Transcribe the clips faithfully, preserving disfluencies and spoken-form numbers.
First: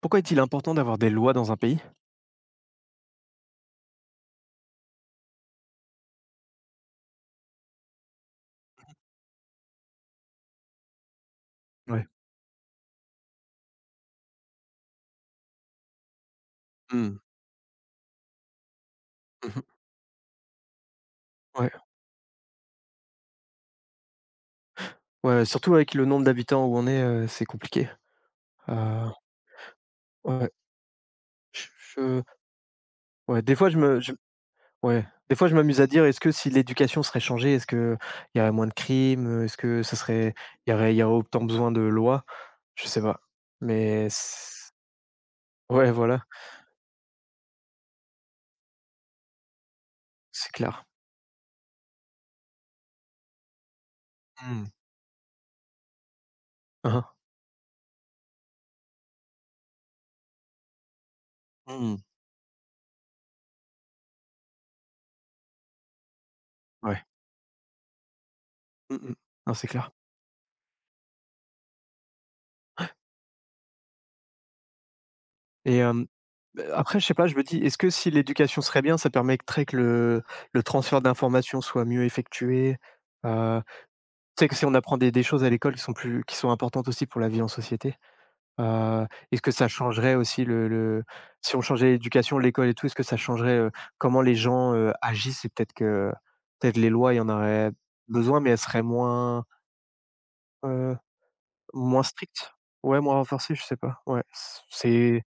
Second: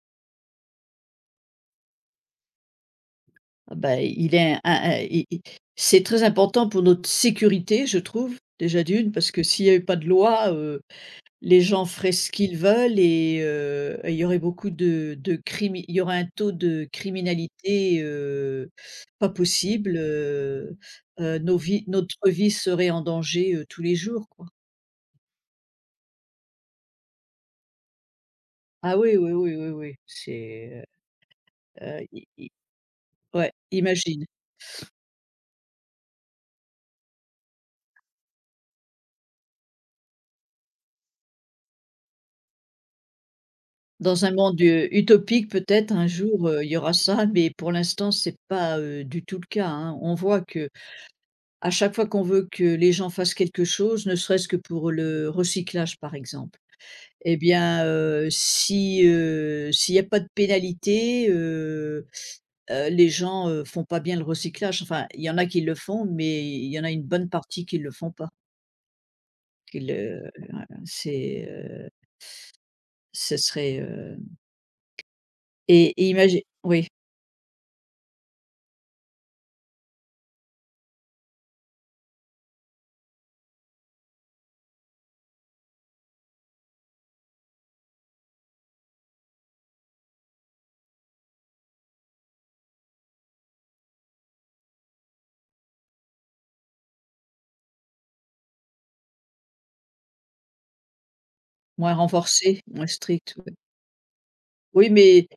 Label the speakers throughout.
Speaker 1: Pourquoi est-il important d'avoir des lois dans un pays?
Speaker 2: Ah bah, il est un un i i c'est très important pour notre sécurité, je trouve, déjà d'une, parce que s'il y avait pas de loi, heu, les gens
Speaker 1: Ouais.
Speaker 2: feraient ce qu'ils veulent et heu, il y aurait beaucoup de de crimi il y aurait un taux de
Speaker 1: Mmh.
Speaker 2: criminalité, heu, pas
Speaker 1: Mmh.
Speaker 2: possible, heu heu, nos
Speaker 1: Ouais.
Speaker 2: vies notre vie serait en danger, heu, tous les jours, quoi.
Speaker 1: Ouais, surtout avec le nombre d'habitants où on est, heu, c'est compliqué. Heu,
Speaker 2: Ah oui, oui, oui, oui, oui,
Speaker 1: ouais,
Speaker 2: c'est, heu
Speaker 1: je je
Speaker 2: i i
Speaker 1: ouais,
Speaker 2: ouais,
Speaker 1: des fois je me je
Speaker 2: imagine.
Speaker 1: ouais, des fois je m'amuse à dire: «Est-ce que si l'éducation serait changée, est-ce que il y aurait moins de crimes, Est-ce que ça serait il y aurait il y aurait autant besoin de lois?» Je sais pas. Mais
Speaker 2: Dans un monde,
Speaker 1: c
Speaker 2: heu, utopique
Speaker 1: Ouais,
Speaker 2: peut-être un
Speaker 1: voilà,
Speaker 2: jour, heu, il y aura ça, mais pour l'instant c'est pas, heu, du tout le cas, hein. On voit
Speaker 1: c'est
Speaker 2: que
Speaker 1: clair.
Speaker 2: à chaque fois qu'on veut que les gens fassent quelque chose, ne serait-ce que
Speaker 1: Mmh.
Speaker 2: pour le recyclage par exemple,
Speaker 1: Hein hein.
Speaker 2: eh bien, heu, si, heu, s'il n'y a pas de pénalité,
Speaker 1: Mmh.
Speaker 2: heu heu, les gens, heu, font pas bien le recyclage. Enfin, il y en a qui le font, mais il y en a
Speaker 1: Ouais.
Speaker 2: une bonne partie qui le font pas,
Speaker 1: Mmh mh. Non, c'est
Speaker 2: qui
Speaker 1: clair.
Speaker 2: le voilà, c'est, heu, ce serait, heu
Speaker 1: et
Speaker 2: et et imagi
Speaker 1: Beh,
Speaker 2: oui.
Speaker 1: après, je sais pas, je me dis, est-ce que si l'éducation serait bien, ça permettrait que le le transfert d'informations soit mieux effectué? Heu, Tu sais que si on apprend des des choses à l'école qui sont plus qui sont importantes aussi pour la vie en société, heu, est-ce que ça changerait aussi le le si on changeait l'éducation, l'école et tout, est-ce que ça changerait, heu, comment les gens, heu, agissent? Et peut-être que peut-être les lois, il y en aurait besoin, mais elles seraient moins, heu,
Speaker 2: Moins
Speaker 1: moins strictes?
Speaker 2: renforcé, moins
Speaker 1: Ouais, moins
Speaker 2: strict, ouais.
Speaker 1: renforcées, je sais pas. Ouais,
Speaker 2: Oui,
Speaker 1: c'est
Speaker 2: mais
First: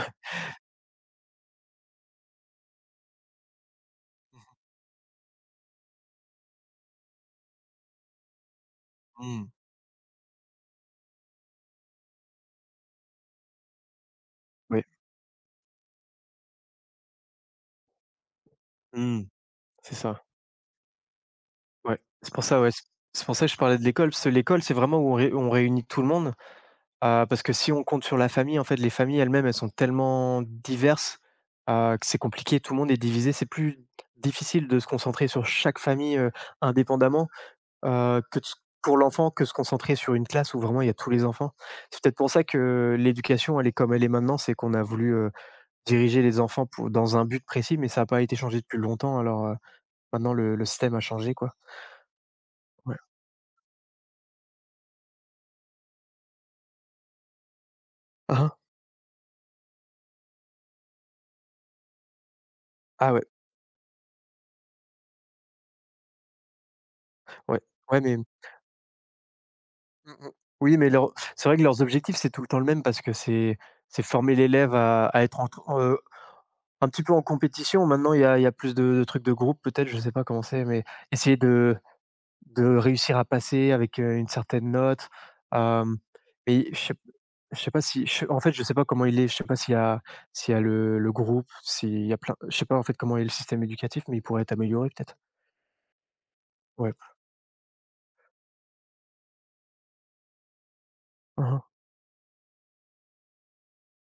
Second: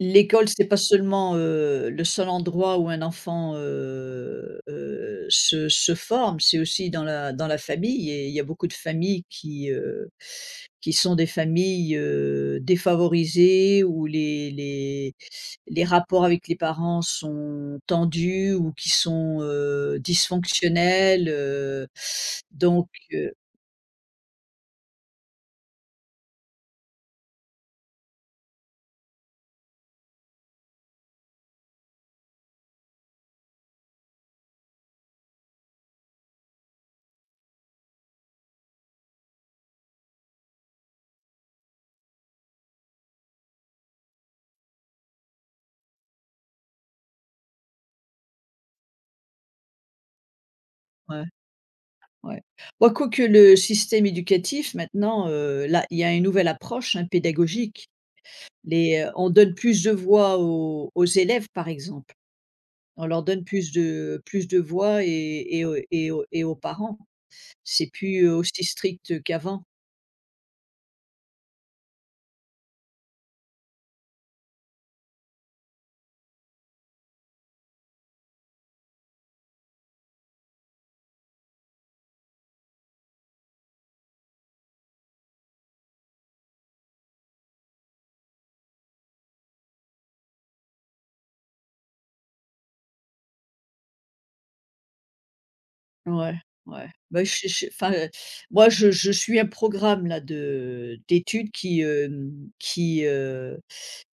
Speaker 2: l'école, c'est pas seulement, heu, le seul endroit où un enfant, heu heu, se se forme, c'est aussi dans la dans la famille et il y a beaucoup de familles
Speaker 1: mmh,
Speaker 2: qui, heu, qui sont des familles, heu, défavorisées où les
Speaker 1: oui,
Speaker 2: les les rapports avec les parents sont tendus ou qui
Speaker 1: mmh,
Speaker 2: sont,
Speaker 1: c'est
Speaker 2: heu,
Speaker 1: ça.
Speaker 2: dysfonctionnels, heu,
Speaker 1: Ouais, c'est pour ça, ouais, c
Speaker 2: donc
Speaker 1: c'est
Speaker 2: heu
Speaker 1: pour ça que je parlais de l'école, parce que l'école, c'est vraiment où on ré on réunit tout le monde, heu, parce que si on compte sur la famille, en fait, les familles elles-mêmes, elles sont tellement diverses, heu, que c'est compliqué, tout le monde est divisé. C'est plus difficile de se concentrer sur chaque famille, heu, indépendamment, heu, que de s pour l'enfant, que se concentrer sur une classe où vraiment il y a tous les enfants. C'est peut-être pour ça que l'éducation, elle est comme elle est maintenant, c'est qu'on a voulu, heu, diriger les enfants pou dans un but précis, mais ça n'a pas été changé depuis longtemps, alors, heu, maintenant le le système a
Speaker 2: ouais.
Speaker 1: changé, quoi.
Speaker 2: Ouais. Bah,
Speaker 1: Ouais.
Speaker 2: quoique le système éducatif maintenant, heu, là, il y a une nouvelle approche, hein, pédagogique.
Speaker 1: Hein hein.
Speaker 2: Les, heu, on donne plus de voix aux aux élèves, par exemple. On
Speaker 1: Ah
Speaker 2: leur
Speaker 1: ouais.
Speaker 2: donne plus de plus de voix et et aux et aux et aux parents.
Speaker 1: Ouais,
Speaker 2: C'est
Speaker 1: ouais, mais
Speaker 2: plus, heu, aussi strict qu'avant.
Speaker 1: mmh mh. Oui, mais leurs c'est vrai que leurs objectifs, c'est tout le temps le même parce que c'est c'est former l'élève à à être entre heu, un petit peu en compétition. Maintenant, il y a il y a plus de de trucs de groupe peut-être, je sais pas comment c'est, mais essayer de de réussir à passer avec, heu, une certaine note. Hem, mais je sais p je sais pas si je en fait, je sais pas comment il est, je sais pas s'il y a s'il y a le le groupe, s'il y a plein je sais pas en fait comment est le système éducatif, mais il pourrait être amélioré peut-être?
Speaker 2: Ouais, ouais.
Speaker 1: Ouais.
Speaker 2: Bah, je je enfin, heu, moi je je suis un programme là de d'études
Speaker 1: Mmh mh.
Speaker 2: qui, hem, qui, heu,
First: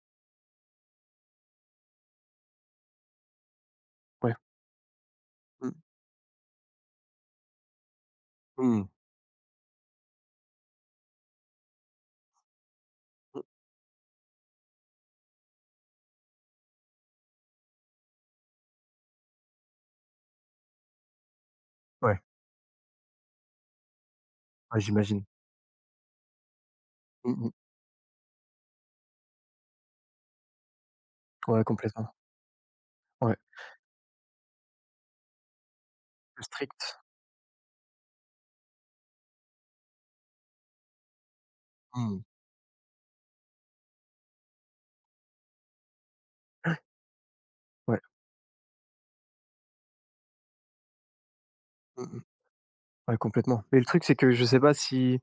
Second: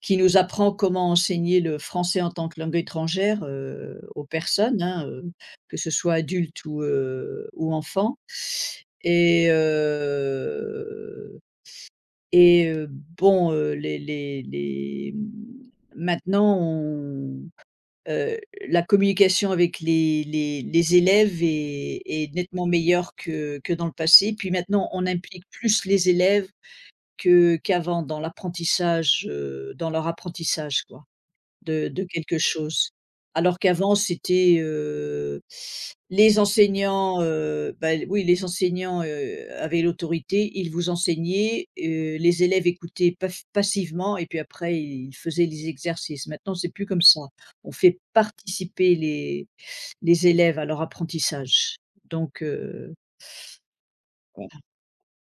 Speaker 2: qui nous apprend comment enseigner le français en tant que langue étrangère, heu, aux
Speaker 1: Ouais.
Speaker 2: personnes, hein, heu,
Speaker 1: Mmh.
Speaker 2: que ce soit adultes ou, heu, ou enfants
Speaker 1: Mmh.
Speaker 2: et heu et heu,
Speaker 1: Mmh.
Speaker 2: bon, heu, les les les, mmh, maintenant on Heu, la communication avec les les les élèves est
Speaker 1: Ouais.
Speaker 2: est nettement meilleure que que dans le passé. Puis
Speaker 1: Ouais,
Speaker 2: maintenant, on
Speaker 1: j'imagine.
Speaker 2: implique plus les élèves
Speaker 1: Mmh
Speaker 2: que
Speaker 1: mh.
Speaker 2: qu'avant dans l'apprentissage, heu, dans leur apprentissage, quoi
Speaker 1: Ouais,
Speaker 2: de de
Speaker 1: complètement.
Speaker 2: quelque chose.
Speaker 1: Ouais.
Speaker 2: Alors qu'avant c'était, heu, les
Speaker 1: Plus strict.
Speaker 2: enseignants, heu, bah, oui, les enseignants, heu, avaient l'autorité, ils vous enseignaient, heu,
Speaker 1: Mmh.
Speaker 2: les élèves écoutaient paf passivement et puis après ils faisaient les exercices. Maintenant, c'est plus comme ça. On fait
Speaker 1: Ouais.
Speaker 2: participer les les élèves à leur apprentissage.
Speaker 1: Mmh mh.
Speaker 2: Donc heu,
Speaker 1: Ouais, complètement. Mais le truc, c'est que je
Speaker 2: ouais.
Speaker 1: sais pas si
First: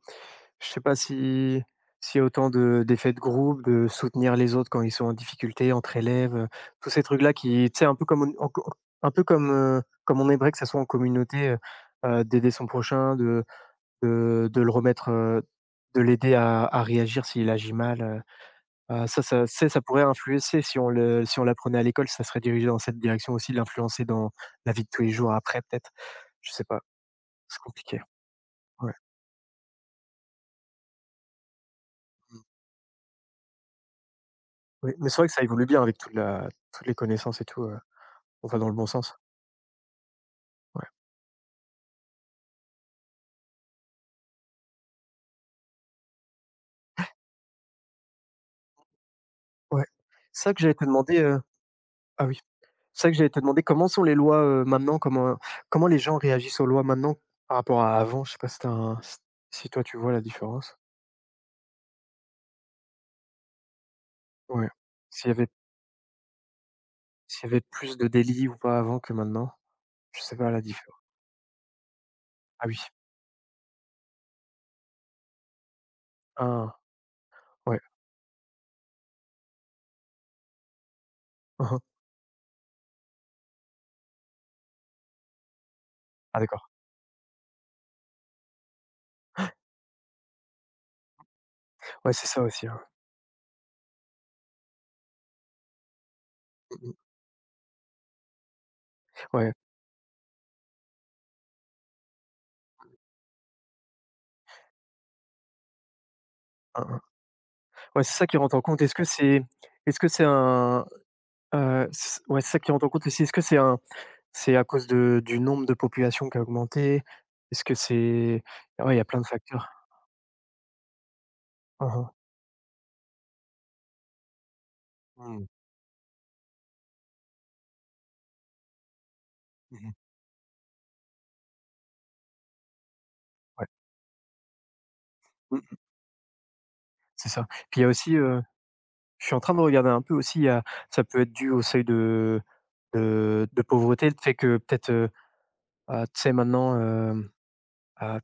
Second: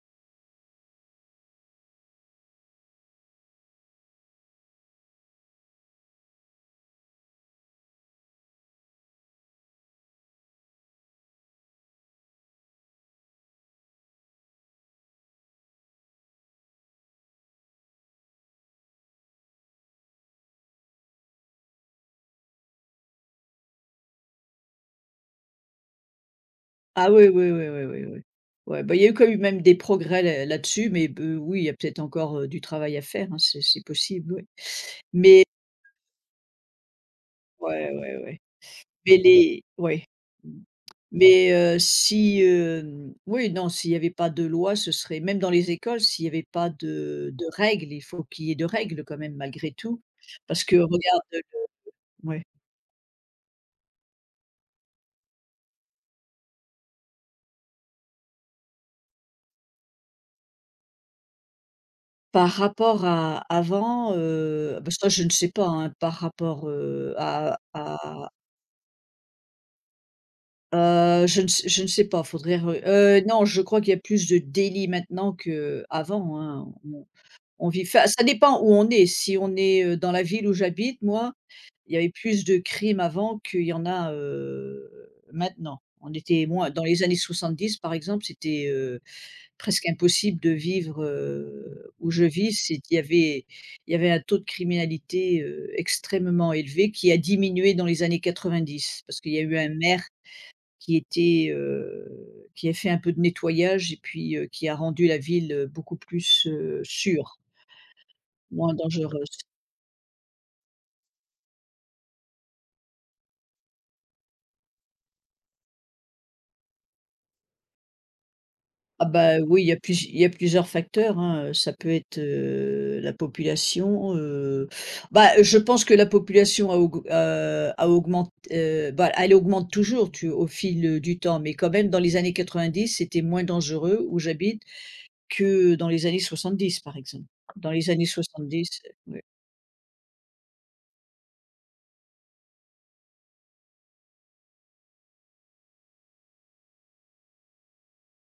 Speaker 1: je sais pas si s'il y a autant de d'effets de groupe, de soutenir les autres quand ils sont en difficulté entre élèves, heu, tous ces trucs-là qui tu sais, un peu comme on en co un peu comme, heu, comme on aimerait que ça soit en communauté, heu heu, d'aider son prochain, de de de le remettre, heu, de l'aider à à réagir s'il agit mal, heu Heu, ça ça tu ça pourrait influencer si on le si on l'apprenait à l'école, ça serait dirigé dans cette direction aussi, de l'influencer dans la vie de tous les jours après peut-être? Je sais pas,
Speaker 2: Ah oui, oui,
Speaker 1: c'est
Speaker 2: oui, oui,
Speaker 1: compliqué.
Speaker 2: oui, oui. Ouais,
Speaker 1: Ouais.
Speaker 2: bah, il y a eu quand même des progrès là là-dessus mais b oui, il y a peut-être encore,
Speaker 1: Mmh.
Speaker 2: heu, du travail à faire, hein, c'est c'est possible, oui.
Speaker 1: Oui, mais c'est vrai que ça
Speaker 2: Mais
Speaker 1: évolue bien avec toute la toutes les connaissances et tout, heu,
Speaker 2: Ouais, ouais, ouais.
Speaker 1: on va dans le bon
Speaker 2: Mais
Speaker 1: sens.
Speaker 2: les ouais. Mmh.
Speaker 1: Ouais.
Speaker 2: Mais, heu, si, hem, oui, non, s'il y avait pas de loi, ce serait même dans les écoles, s'il y avait pas de de règles, il faut qu'il y ait de règles quand même malgré
Speaker 1: Ouais.
Speaker 2: tout.
Speaker 1: ça que
Speaker 2: Parce
Speaker 1: j'allais
Speaker 2: que
Speaker 1: te demander,
Speaker 2: regarde, heu,
Speaker 1: heu Ah
Speaker 2: le
Speaker 1: oui,
Speaker 2: ouais.
Speaker 1: ça que j'allais te demander, comment sont les lois, heu, maintenant? Comment comment les gens réagissent aux lois maintenant par rapport à avant? Je sais pas si tu un si si toi tu vois la différence?
Speaker 2: Par rapport à avant,
Speaker 1: Ouais.
Speaker 2: heu, bah, ça je ne
Speaker 1: S'il y avait
Speaker 2: sais pas, hein, par rapport, heu,
Speaker 1: s'il y
Speaker 2: à
Speaker 1: avait plus de
Speaker 2: à
Speaker 1: délits ou pas avant que maintenant? Je sais pas la différence.
Speaker 2: heu, je ne sais je ne sais pas, faudrait
Speaker 1: Ah
Speaker 2: re
Speaker 1: oui.
Speaker 2: heu, non, je crois qu'il y a plus de délits maintenant qu'avant, hein.
Speaker 1: Ah,
Speaker 2: On On
Speaker 1: ouais.
Speaker 2: vit enfin, ça dépend où on est. Si on est, heu, dans la ville où j'habite, moi,
Speaker 1: Mmh mh.
Speaker 2: il y avait plus de crimes avant qu'il y en a, heu, maintenant. On
Speaker 1: Ah
Speaker 2: était
Speaker 1: d'accord.
Speaker 2: moins dans les années soixante-dix par exemple, c'était, heu, presque impossible de vivre, heu, où
Speaker 1: Ouais,
Speaker 2: je
Speaker 1: c'est ça
Speaker 2: vis.
Speaker 1: aussi,
Speaker 2: C'est
Speaker 1: hein.
Speaker 2: il y avait il y avait un taux de criminalité, heu, extrêmement
Speaker 1: Mmh
Speaker 2: élevé
Speaker 1: mh.
Speaker 2: qui a diminué dans les années quatre-vingt-dix parce qu'il y a
Speaker 1: Ouais.
Speaker 2: eu un maire qui était, heu, qui a fait un peu de nettoyage et puis, heu, qui a rendu la ville, heu, beaucoup plus, heu,
Speaker 1: Hein, hein.
Speaker 2: sûre.
Speaker 1: Ouais, c'est ça qui rentre en
Speaker 2: Moins
Speaker 1: compte. Est-ce que
Speaker 2: dangereuse.
Speaker 1: c'est est-ce que c'est un, heu, c ouais, c'est ça qui rentre en compte aussi. Est-ce que c'est un C'est à cause de du nombre de population qui a augmenté? Est-ce que c'est Ouais, il y
Speaker 2: Ah
Speaker 1: a plein de
Speaker 2: bah, oui, il
Speaker 1: facteurs.
Speaker 2: y a plus il y a plusieurs facteurs, hein, heu, ça
Speaker 1: Hein,
Speaker 2: peut
Speaker 1: hein.
Speaker 2: être, heu, la population, heu, bah,
Speaker 1: Mmh.
Speaker 2: je pense que la population a aug heu, a augment heu, bah, elle augmente
Speaker 1: Mmh mh.
Speaker 2: toujours tu au fil, heu, du temps, mais quand même dans les années quatre-vingt-dix, c'était moins
Speaker 1: Ouais.
Speaker 2: dangereux où j'habite que
Speaker 1: Mmh.
Speaker 2: dans les années soixante-dix, par exemple.
Speaker 1: C'est ça.
Speaker 2: Dans
Speaker 1: Puis il y a
Speaker 2: les années
Speaker 1: aussi, heu,
Speaker 2: soixante-dix, heu, ouais.
Speaker 1: je suis en train de regarder un peu aussi, il y a ça peut être dû au seuil de de de pauvreté, le fait que peut-être, heu, heu, tu sais maintenant, hem, heu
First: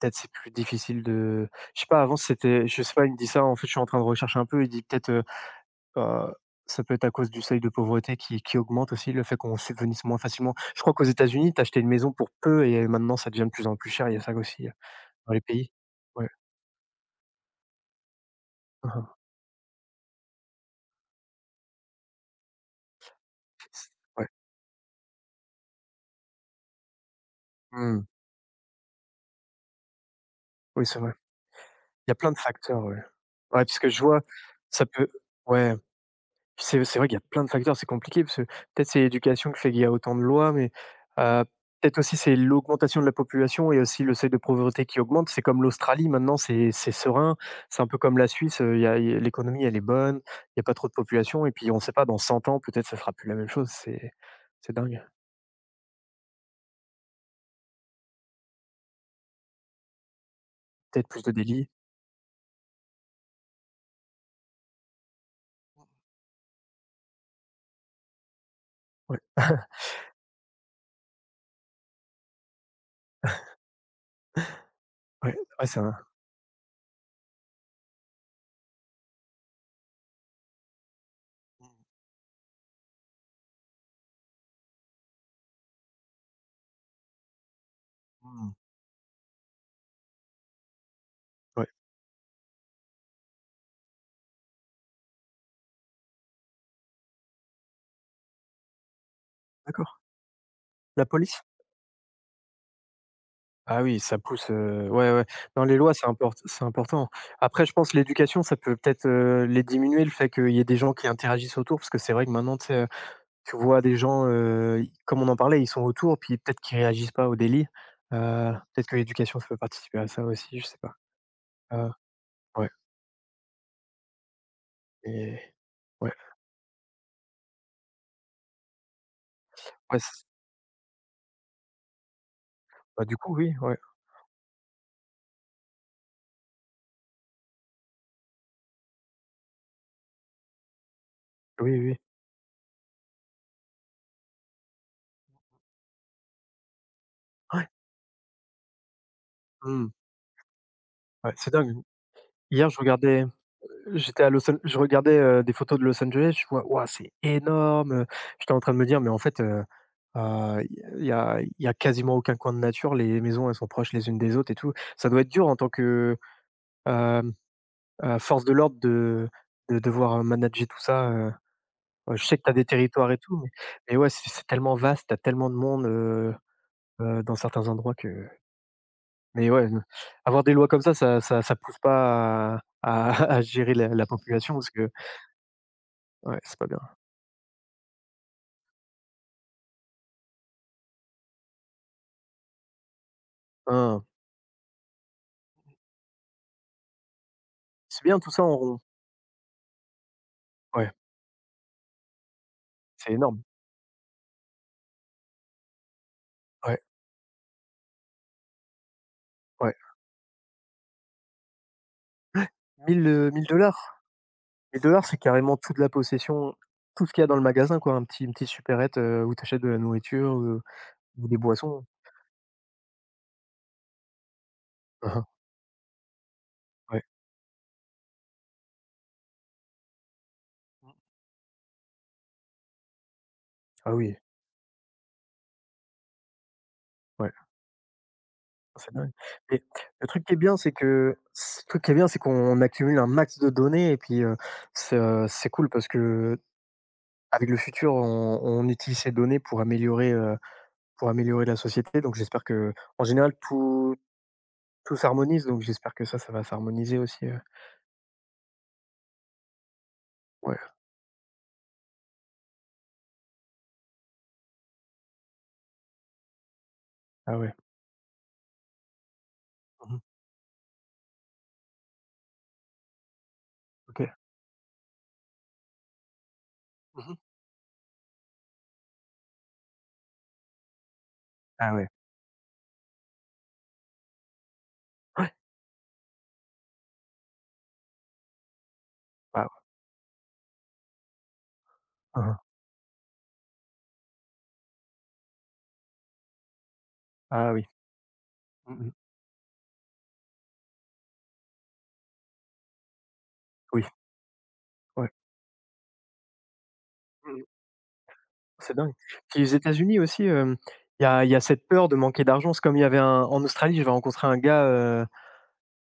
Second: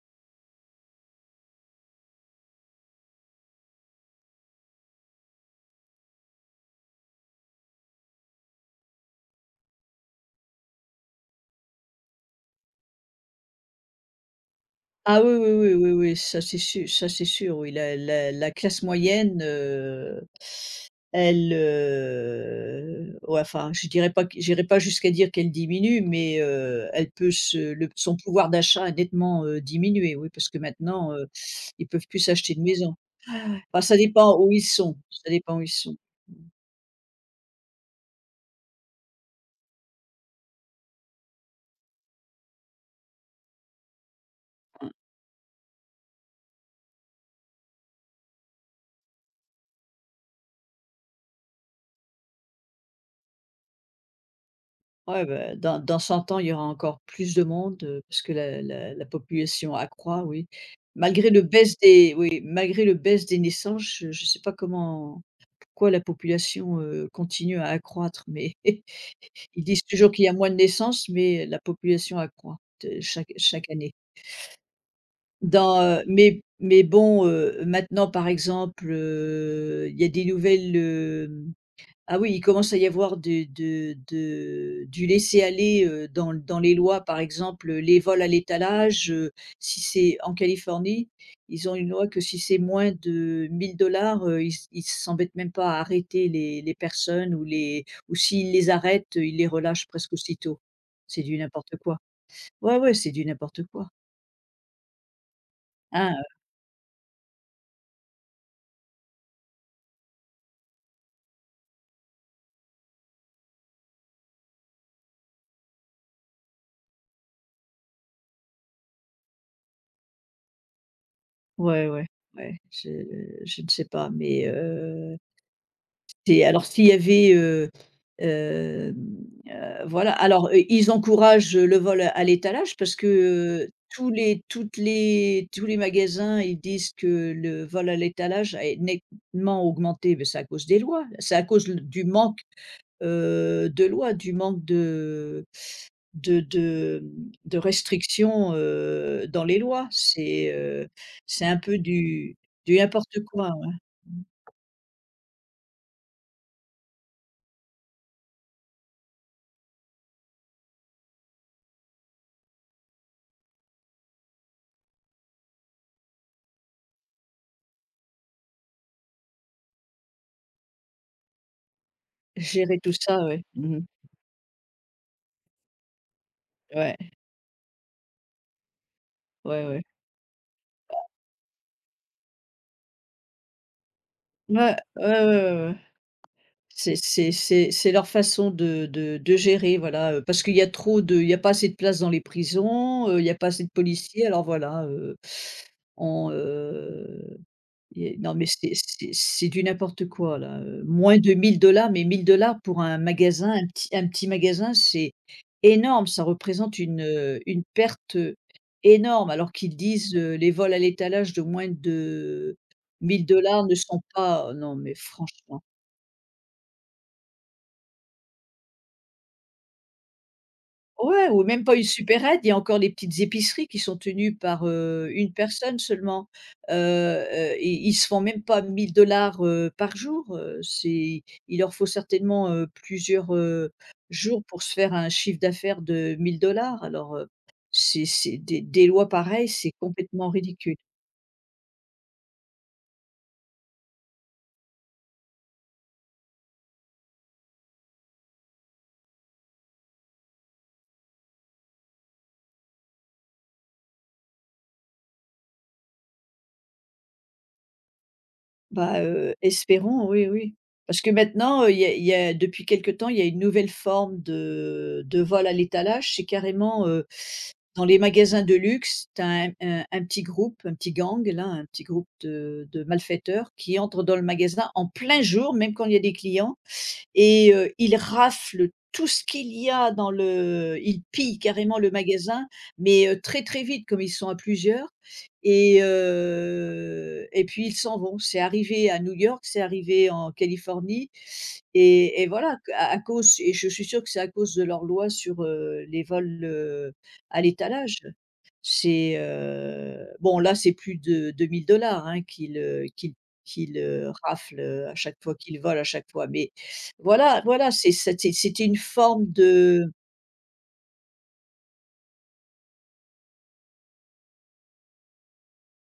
Speaker 1: peut-être c'est plus difficile de je sais pas, avant c'était je sais pas, il me dit ça, en fait, je suis en train de rechercher un peu, il dit peut-être, heu heu, ça peut être à cause du seuil de pauvreté qui qui augmente aussi, le fait qu'on subvenisse moins facilement. Je crois qu'aux États-Unis, tu achetais une maison pour peu et maintenant ça devient de plus en plus cher, il y a ça aussi, heu,
Speaker 2: Ah oui,
Speaker 1: dans les
Speaker 2: oui,
Speaker 1: pays.
Speaker 2: oui, oui, oui,
Speaker 1: Ouais.
Speaker 2: ça c'est sûr ça c'est sûr, oui, la la la classe
Speaker 1: Mmh mh.
Speaker 2: moyenne. Elle, heu, ouais, enfin, je dirais pas
Speaker 1: Ouais.
Speaker 2: que j'irai pas jusqu'à dire qu'elle diminue, mais, heu, elle peut se le
Speaker 1: Mmh.
Speaker 2: son pouvoir d'achat a nettement, heu, diminué, oui, parce que
Speaker 1: Oui, c'est
Speaker 2: maintenant,
Speaker 1: vrai.
Speaker 2: heu, ils peuvent
Speaker 1: Il y a
Speaker 2: plus
Speaker 1: plein de
Speaker 2: s'acheter de
Speaker 1: facteurs,
Speaker 2: maison.
Speaker 1: ouais. Ouais, parce
Speaker 2: Enfin,
Speaker 1: que
Speaker 2: ça
Speaker 1: je vois,
Speaker 2: dépend où ils
Speaker 1: ça
Speaker 2: sont,
Speaker 1: peut
Speaker 2: ça dépend où ils
Speaker 1: ouais.
Speaker 2: sont.
Speaker 1: C'est c'est vrai qu'il y a plein de facteurs, c'est compliqué parce que peut-être c'est l'éducation qui fait qu'il y a autant de lois, mais heu, peut-être aussi c'est l'augmentation de la population et aussi le seuil de pauvreté qui augmente. C'est comme l'Australie maintenant, c'est c'est serein, c'est un peu comme la Suisse, heu, il y a il y a l'économie elle est bonne, il y a pas trop de population et puis on ne sait pas dans cent ans peut-être ça sera plus la même chose, c'est c'est dingue.
Speaker 2: Ouais, bah, dans dans cent ans, il y aura encore plus de monde, heu, parce que la la la population accroît, oui.
Speaker 1: Peut-être plus
Speaker 2: Malgré
Speaker 1: de
Speaker 2: le
Speaker 1: délits.
Speaker 2: baisse des oui, malgré le baisse des naissances, je je sais pas comment pourquoi la population, heu, continue à accroître, mais
Speaker 1: Ouais.
Speaker 2: Ils disent toujours qu'il y a moins de naissances, mais la population accroît, heu, chaque chaque année.
Speaker 1: Ouais, ouais,
Speaker 2: Dans,
Speaker 1: c'est un
Speaker 2: heu, mais mais bon, heu, maintenant, par exemple, heu, il y a des nouvelles, euh, ah oui, il commence à y avoir de de de du laisser-aller, heu, dans dans les lois, par exemple, les vols à
Speaker 1: mmh,
Speaker 2: l'étalage, heu, si c'est en Californie,
Speaker 1: ouais,
Speaker 2: ils ont une loi que si c'est moins de mille dollars, ils s ils s'embêtent même pas à arrêter les les personnes ou les ou s'ils les arrêtent, heu, ils les
Speaker 1: d'accord.
Speaker 2: relâchent presque aussitôt.
Speaker 1: La
Speaker 2: C'est du
Speaker 1: police?
Speaker 2: n'importe quoi. Ouais, ouais, c'est du n'importe
Speaker 1: Ah
Speaker 2: quoi.
Speaker 1: oui, ça pousse, heu, ouais, ouais. Dans les lois, c'est
Speaker 2: Hein,
Speaker 1: import c'est important. Après, je pense que l'éducation, ça peut peut-être, heu, les diminuer, le fait qu'il y ait des gens qui interagissent autour, parce que c'est vrai que maintenant, tu sais, heu, tu vois des gens, heu, i comme on en parlait, ils sont autour, puis peut-être qu'ils réagissent pas aux délits. Heu, peut-être que l'éducation, ça peut participer à ça aussi, je sais pas.
Speaker 2: ouais,
Speaker 1: Heu,
Speaker 2: ouais, ouais,
Speaker 1: ouais
Speaker 2: je je ne sais pas, mais heu
Speaker 1: et ouais,
Speaker 2: c'est alors s'il y avait, heu, hem, heu,
Speaker 1: ouais,
Speaker 2: voilà
Speaker 1: c
Speaker 2: alors, heu, ils encouragent, le vol à l'étalage parce
Speaker 1: bah,
Speaker 2: que,
Speaker 1: du coup, oui,
Speaker 2: heu,
Speaker 1: ouais.
Speaker 2: tous les toutes les tous les magasins, ils disent que le vol à l'étalage a nettement augmenté, mais c'est à cause des lois. C'est à cause
Speaker 1: Oui, oui.
Speaker 2: du manque, heu, de lois, du manque de de de, mmh, de
Speaker 1: Ouais,
Speaker 2: restrictions, heu, dans les lois.
Speaker 1: mmh,
Speaker 2: C'est, heu,
Speaker 1: ouais,
Speaker 2: c'est
Speaker 1: c'est
Speaker 2: un
Speaker 1: dingue.
Speaker 2: peu du
Speaker 1: Hier,
Speaker 2: du
Speaker 1: je
Speaker 2: n'importe
Speaker 1: regardais
Speaker 2: quoi, ouais.
Speaker 1: j'étais à Los An je regardais, heu, des photos de Los Angeles, je vois: «Waouh, c'est énorme, j'étais en train de me dire: «Mais en fait, heu heu, il y a il y a quasiment aucun coin de nature, les maisons, elles sont proches les unes des autres et tout». Ça doit être dur en tant que, hem, heu, force de l'ordre de de devoir, manager tout ça, heu, heu, je sais que tu as des
Speaker 2: Gérer tout
Speaker 1: territoires et
Speaker 2: ça,
Speaker 1: tout,
Speaker 2: ouais.
Speaker 1: mais
Speaker 2: Mmh.
Speaker 1: mais ouais, c'est c'est tellement vaste, tu as tellement de monde, heu
Speaker 2: Ouais,
Speaker 1: heu, dans certains endroits que mais
Speaker 2: ouais,
Speaker 1: ouais,
Speaker 2: ouais.
Speaker 1: heu, avoir des lois comme ça, ça ça ça pousse pas à à à gérer la la population parce
Speaker 2: Ouais,
Speaker 1: que
Speaker 2: ouais, ouais, ouais, ouais.
Speaker 1: ouais, c'est pas bien.
Speaker 2: C'est c'est c'est c'est leur façon de de de gérer, voilà, heu, parce qu'il y a trop de il y a pas assez de place dans les prisons, heu, il y a pas assez de
Speaker 1: Hein, hein.
Speaker 2: policiers, alors voilà, heu, on,
Speaker 1: C'est
Speaker 2: et
Speaker 1: bien tout
Speaker 2: non,
Speaker 1: ça
Speaker 2: mais
Speaker 1: en
Speaker 2: c'est
Speaker 1: rond.
Speaker 2: c'est c'est du n'importe quoi là, heu,
Speaker 1: Ouais,
Speaker 2: moins de mille dollars mais mille dollars pour un
Speaker 1: c'est énorme.
Speaker 2: magasin, un petit un petit magasin, c'est énorme. Ça représente
Speaker 1: Ouais,
Speaker 2: une, heu, une perte, énorme alors qu'ils
Speaker 1: ouais.
Speaker 2: disent, heu, les vols à l'étalage de moins de
Speaker 1: Mille
Speaker 2: mille
Speaker 1: euh, mille
Speaker 2: dollars ne sont
Speaker 1: dollars.
Speaker 2: pas non
Speaker 1: Mille
Speaker 2: mais
Speaker 1: dollars, c'est carrément
Speaker 2: franchement.
Speaker 1: toute la possession, tout ce qu'il y a dans le magasin quoi, un petit une petite supérette, heu, où tu achètes de la nourriture, heu, ou
Speaker 2: Ouais,
Speaker 1: des
Speaker 2: ou même pas
Speaker 1: boissons.
Speaker 2: une supérette, il y a encore les petites épiceries qui sont tenues par, heu,
Speaker 1: Hein hein,
Speaker 2: une personne seulement. Heu
Speaker 1: ouais.
Speaker 2: heu, ils ils se font même pas mille dollars par jour, heu,
Speaker 1: Mmh.
Speaker 2: c'est il leur faut certainement, heu, plusieurs, heu,
Speaker 1: Ah oui,
Speaker 2: jours pour se faire un chiffre d'affaires de mille dollars. Alors, heu,
Speaker 1: ouais,
Speaker 2: c'est c'est des des
Speaker 1: c'est
Speaker 2: lois
Speaker 1: dingue.
Speaker 2: pareilles,
Speaker 1: Mais
Speaker 2: c'est
Speaker 1: le truc
Speaker 2: complètement
Speaker 1: qui est bien, c'est
Speaker 2: ridicule.
Speaker 1: que Ce truc qui est bien, c'est qu'on accumule un max de données et puis, heu, c'est, heu, c'est cool parce que avec le futur, on on utilise ces données pour améliorer, heu, pour améliorer la société donc j'espère que en général tout tout s'harmonise, donc j'espère que ça, ça va s'harmoniser aussi, heu.
Speaker 2: Bah, heu, espérons, oui, oui.
Speaker 1: Ouais.
Speaker 2: Parce que maintenant, heu, il y a il y a depuis quelque temps, il y a une nouvelle forme de de vol à l'étalage. C'est carrément, heu,
Speaker 1: Ah ouais.
Speaker 2: dans les magasins de luxe, tu un un
Speaker 1: Mmh.
Speaker 2: un petit groupe, un petit gang là, un petit groupe de de malfaiteurs qui entrent
Speaker 1: OK.
Speaker 2: dans le magasin en plein jour, même quand il y a des clients
Speaker 1: Mmh mh.
Speaker 2: et heu, il rafle tout ce qu'il y a dans le il pille
Speaker 1: Ah
Speaker 2: carrément
Speaker 1: ouais.
Speaker 2: le magasin, mais heu, très, très vite comme ils sont à plusieurs
Speaker 1: Ouais.
Speaker 2: et heu et puis ils s'en vont. C'est arrivé à New York, c'est
Speaker 1: Waouh.
Speaker 2: arrivé en Californie et
Speaker 1: Hein,
Speaker 2: et
Speaker 1: hein.
Speaker 2: voilà à à cause et je suis sûre que c'est à cause de leur loi sur, heu, les vols, heu, à
Speaker 1: Ah oui.
Speaker 2: l'étalage.
Speaker 1: Mmh.
Speaker 2: C'est, heu, bon là, c'est plus de deux mille hein, qu'il, heu, qu'il qu'il,
Speaker 1: Oui,
Speaker 2: heu, rafle, heu, à
Speaker 1: ouais.
Speaker 2: chaque fois qu'il vole, à chaque fois, mais voilà,
Speaker 1: Mmh.
Speaker 2: voilà, c'est c'était c'était
Speaker 1: C'est
Speaker 2: une
Speaker 1: dingue.
Speaker 2: forme
Speaker 1: Puis aux
Speaker 2: de
Speaker 1: États-Unis aussi, hem, il y a il y a cette peur de manquer d'argent. C'est comme il y avait un en Australie, j'avais rencontré un gars, heu,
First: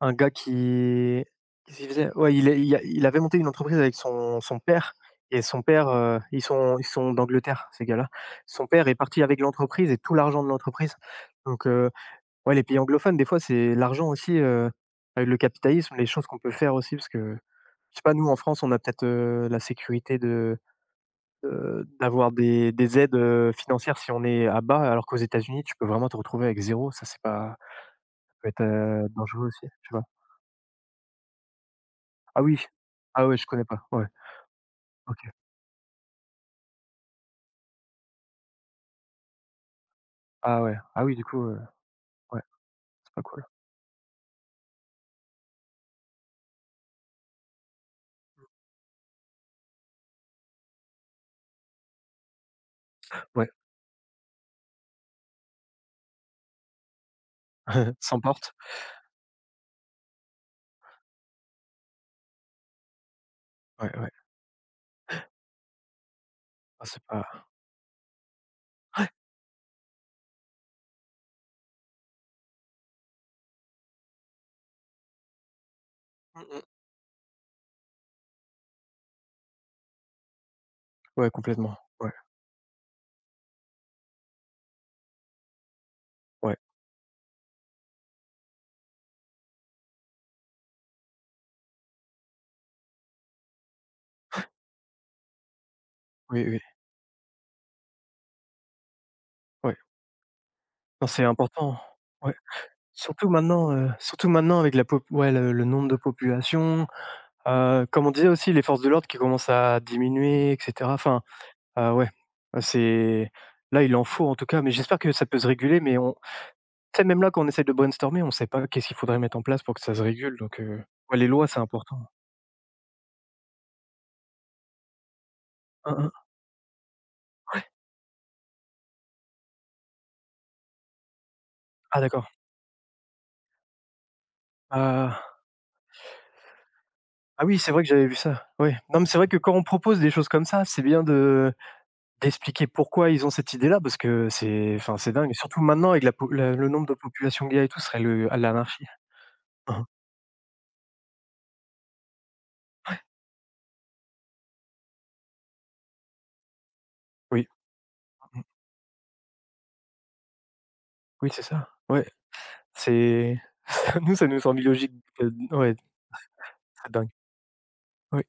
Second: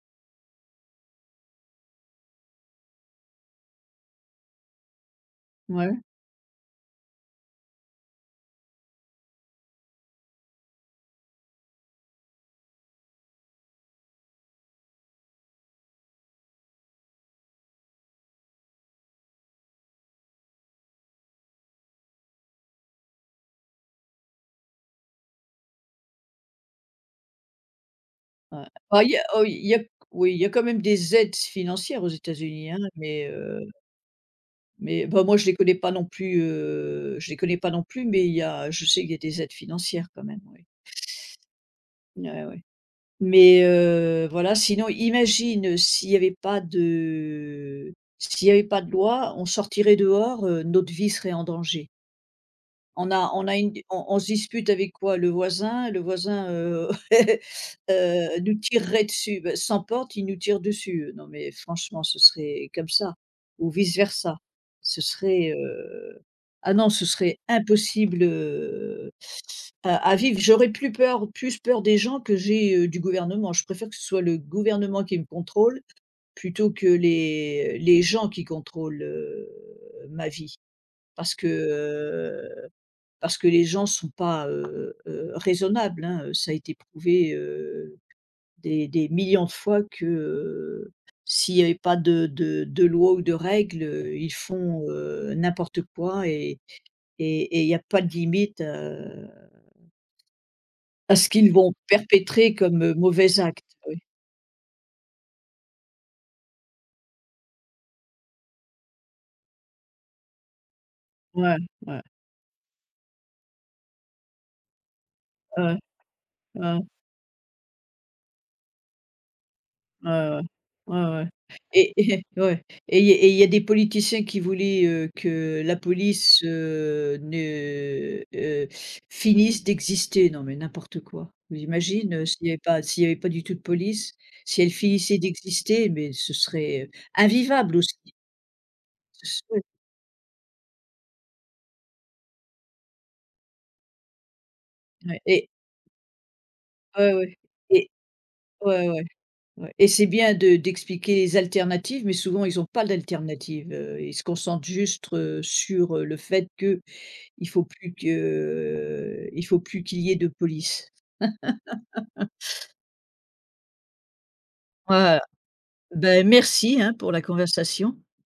Speaker 1: un gars qui qu'est-ce qu'il faisait? Ouais, il est il a il avait monté une entreprise avec son son père et son
Speaker 2: ouais,
Speaker 1: père,
Speaker 2: ouais.
Speaker 1: heu, ils sont ils sont d'Angleterre, ces gars-là. Son père est parti avec l'entreprise et tout l'argent de l'entreprise, donc heu. Ouais, les pays anglophones, des fois, c'est l'argent aussi, heu, avec le capitalisme, les choses qu'on peut faire aussi parce que, je sais pas, nous en France, on a peut-être, heu, la sécurité de, heu, d'avoir des des aides, heu, financières si on est à bas, alors qu'aux États-Unis, tu peux vraiment te retrouver avec zéro. Ça, c'est pas Ça peut être,
Speaker 2: Ah
Speaker 1: heu,
Speaker 2: il y a oh
Speaker 1: dangereux
Speaker 2: il
Speaker 1: aussi,
Speaker 2: y a
Speaker 1: je sais pas.
Speaker 2: oui, il y a quand même des aides financières aux
Speaker 1: Ah oui?
Speaker 2: États-Unis hein, mais,
Speaker 1: Ah ouais, je
Speaker 2: heu,
Speaker 1: connais pas. Ouais,
Speaker 2: mais
Speaker 1: OK.
Speaker 2: bah, moi je les connais pas non plus, heu, je les connais pas non plus, mais il y a je sais qu'il y a des aides financières quand même,
Speaker 1: Ah
Speaker 2: oui.
Speaker 1: ouais. Ah oui, du coup, heu, ouais,
Speaker 2: Ouais, ouais.
Speaker 1: c'est pas cool.
Speaker 2: Mais heu, voilà, sinon imagine s'il n'y avait pas de s'il n'y avait pas de loi, on sortirait dehors, heu, notre vie serait en danger. On a on
Speaker 1: Ouais,
Speaker 2: a une on on se dispute avec quoi? Le voisin, le voisin, heu, heu,
Speaker 1: sans porte.
Speaker 2: nous tirerait dessus. Ben, sans porte, il nous tire dessus. Non mais franchement, ce serait comme ça ou
Speaker 1: Ouais,
Speaker 2: vice
Speaker 1: ouais.
Speaker 2: versa. Ce serait, heu ah
Speaker 1: Ah,
Speaker 2: non,
Speaker 1: c'est
Speaker 2: ce
Speaker 1: pas
Speaker 2: serait impossible, heu Heu, à vivre. J'aurais plus peur plus peur des gens que j'ai, heu, du gouvernement. Je préfère que ce soit le gouvernement qui me contrôle
Speaker 1: Mmh mh.
Speaker 2: plutôt que les les gens qui contrôlent, heu, ma vie.
Speaker 1: Ouais,
Speaker 2: Parce que,
Speaker 1: complètement. Ouais,
Speaker 2: heu, parce que les gens ne sont pas, heu heu, raisonnables, hein, heu, ça a
Speaker 1: ouais.
Speaker 2: été prouvé, heu, des des millions de fois que, heu, s'il y avait pas de de de loi ou de règles, heu, ils font, heu, n'importe quoi
Speaker 1: Oui,
Speaker 2: et
Speaker 1: oui,
Speaker 2: et et il y a pas de limite, heu
Speaker 1: ouais. Non,
Speaker 2: à
Speaker 1: c'est
Speaker 2: ce qu'ils vont
Speaker 1: important. Ouais.
Speaker 2: perpétrer comme, heu,
Speaker 1: Surtout
Speaker 2: mauvais acte,
Speaker 1: maintenant, heu,
Speaker 2: oui.
Speaker 1: surtout maintenant avec la pop ouais, le le nombre de population, heu, comme on disait aussi les forces de l'ordre qui commencent à diminuer et cetera. Enfin,
Speaker 2: Ouais,
Speaker 1: heu,
Speaker 2: ouais,
Speaker 1: ouais, euh, c'est là, il en faut en tout cas, mais j'espère que ça peut se
Speaker 2: ouais,
Speaker 1: réguler, mais on
Speaker 2: ouais,
Speaker 1: tu sais, même là, quand on essaie de brainstormer, on ne sait pas qu'est-ce qu'il faudrait mettre en place pour que ça se
Speaker 2: ouais,
Speaker 1: régule,
Speaker 2: ouais.
Speaker 1: donc heu,
Speaker 2: Ouais,
Speaker 1: ouais, les
Speaker 2: ouais.
Speaker 1: lois, c'est
Speaker 2: Et
Speaker 1: important.
Speaker 2: et ouais, et il y a et il y a des politiciens qui voulaient, heu, que la
Speaker 1: Hein, hein.
Speaker 2: police, heu, ne, heu, finisse d'exister. Non, mais n'importe quoi. Tu
Speaker 1: Ah
Speaker 2: imagines, heu,
Speaker 1: d'accord.
Speaker 2: s'il y avait pas s'il y avait pas du tout de police, si elle finissait
Speaker 1: Ah,
Speaker 2: d'exister, mais ce serait, heu,
Speaker 1: ah oui, c'est
Speaker 2: invivable
Speaker 1: vrai que
Speaker 2: aussi.
Speaker 1: j'avais vu ça, oui. Non, mais c'est
Speaker 2: Ce
Speaker 1: vrai que quand
Speaker 2: serait.
Speaker 1: on propose des choses comme ça, c'est bien de D'expliquer pourquoi ils ont cette idée-là, parce que c'est enfin, c'est
Speaker 2: Ouais,
Speaker 1: dingue.
Speaker 2: et
Speaker 1: Surtout maintenant avec la po la le nombre de
Speaker 2: ouais, ouais,
Speaker 1: population gay et tout, ce
Speaker 2: et
Speaker 1: serait le à l'anarchie.
Speaker 2: ouais, ouais. Ouais
Speaker 1: Mmh.
Speaker 2: et c'est bien de d'expliquer les alternatives, mais souvent ils n'ont pas d'alternative, heu, ils se concentrent juste, heu, sur, heu, le fait
Speaker 1: Oui.
Speaker 2: qu'il faut plus que
Speaker 1: Mmh.
Speaker 2: euh, il faut plus qu'il y ait de police.
Speaker 1: Oui, c'est ça. Ouais. C'est nous, ça nous semble illogique,
Speaker 2: Voilà,
Speaker 1: heu, ouais,
Speaker 2: ben, merci,
Speaker 1: c'est
Speaker 2: hein,
Speaker 1: dingue.
Speaker 2: pour la conversation.
Speaker 1: Ouais.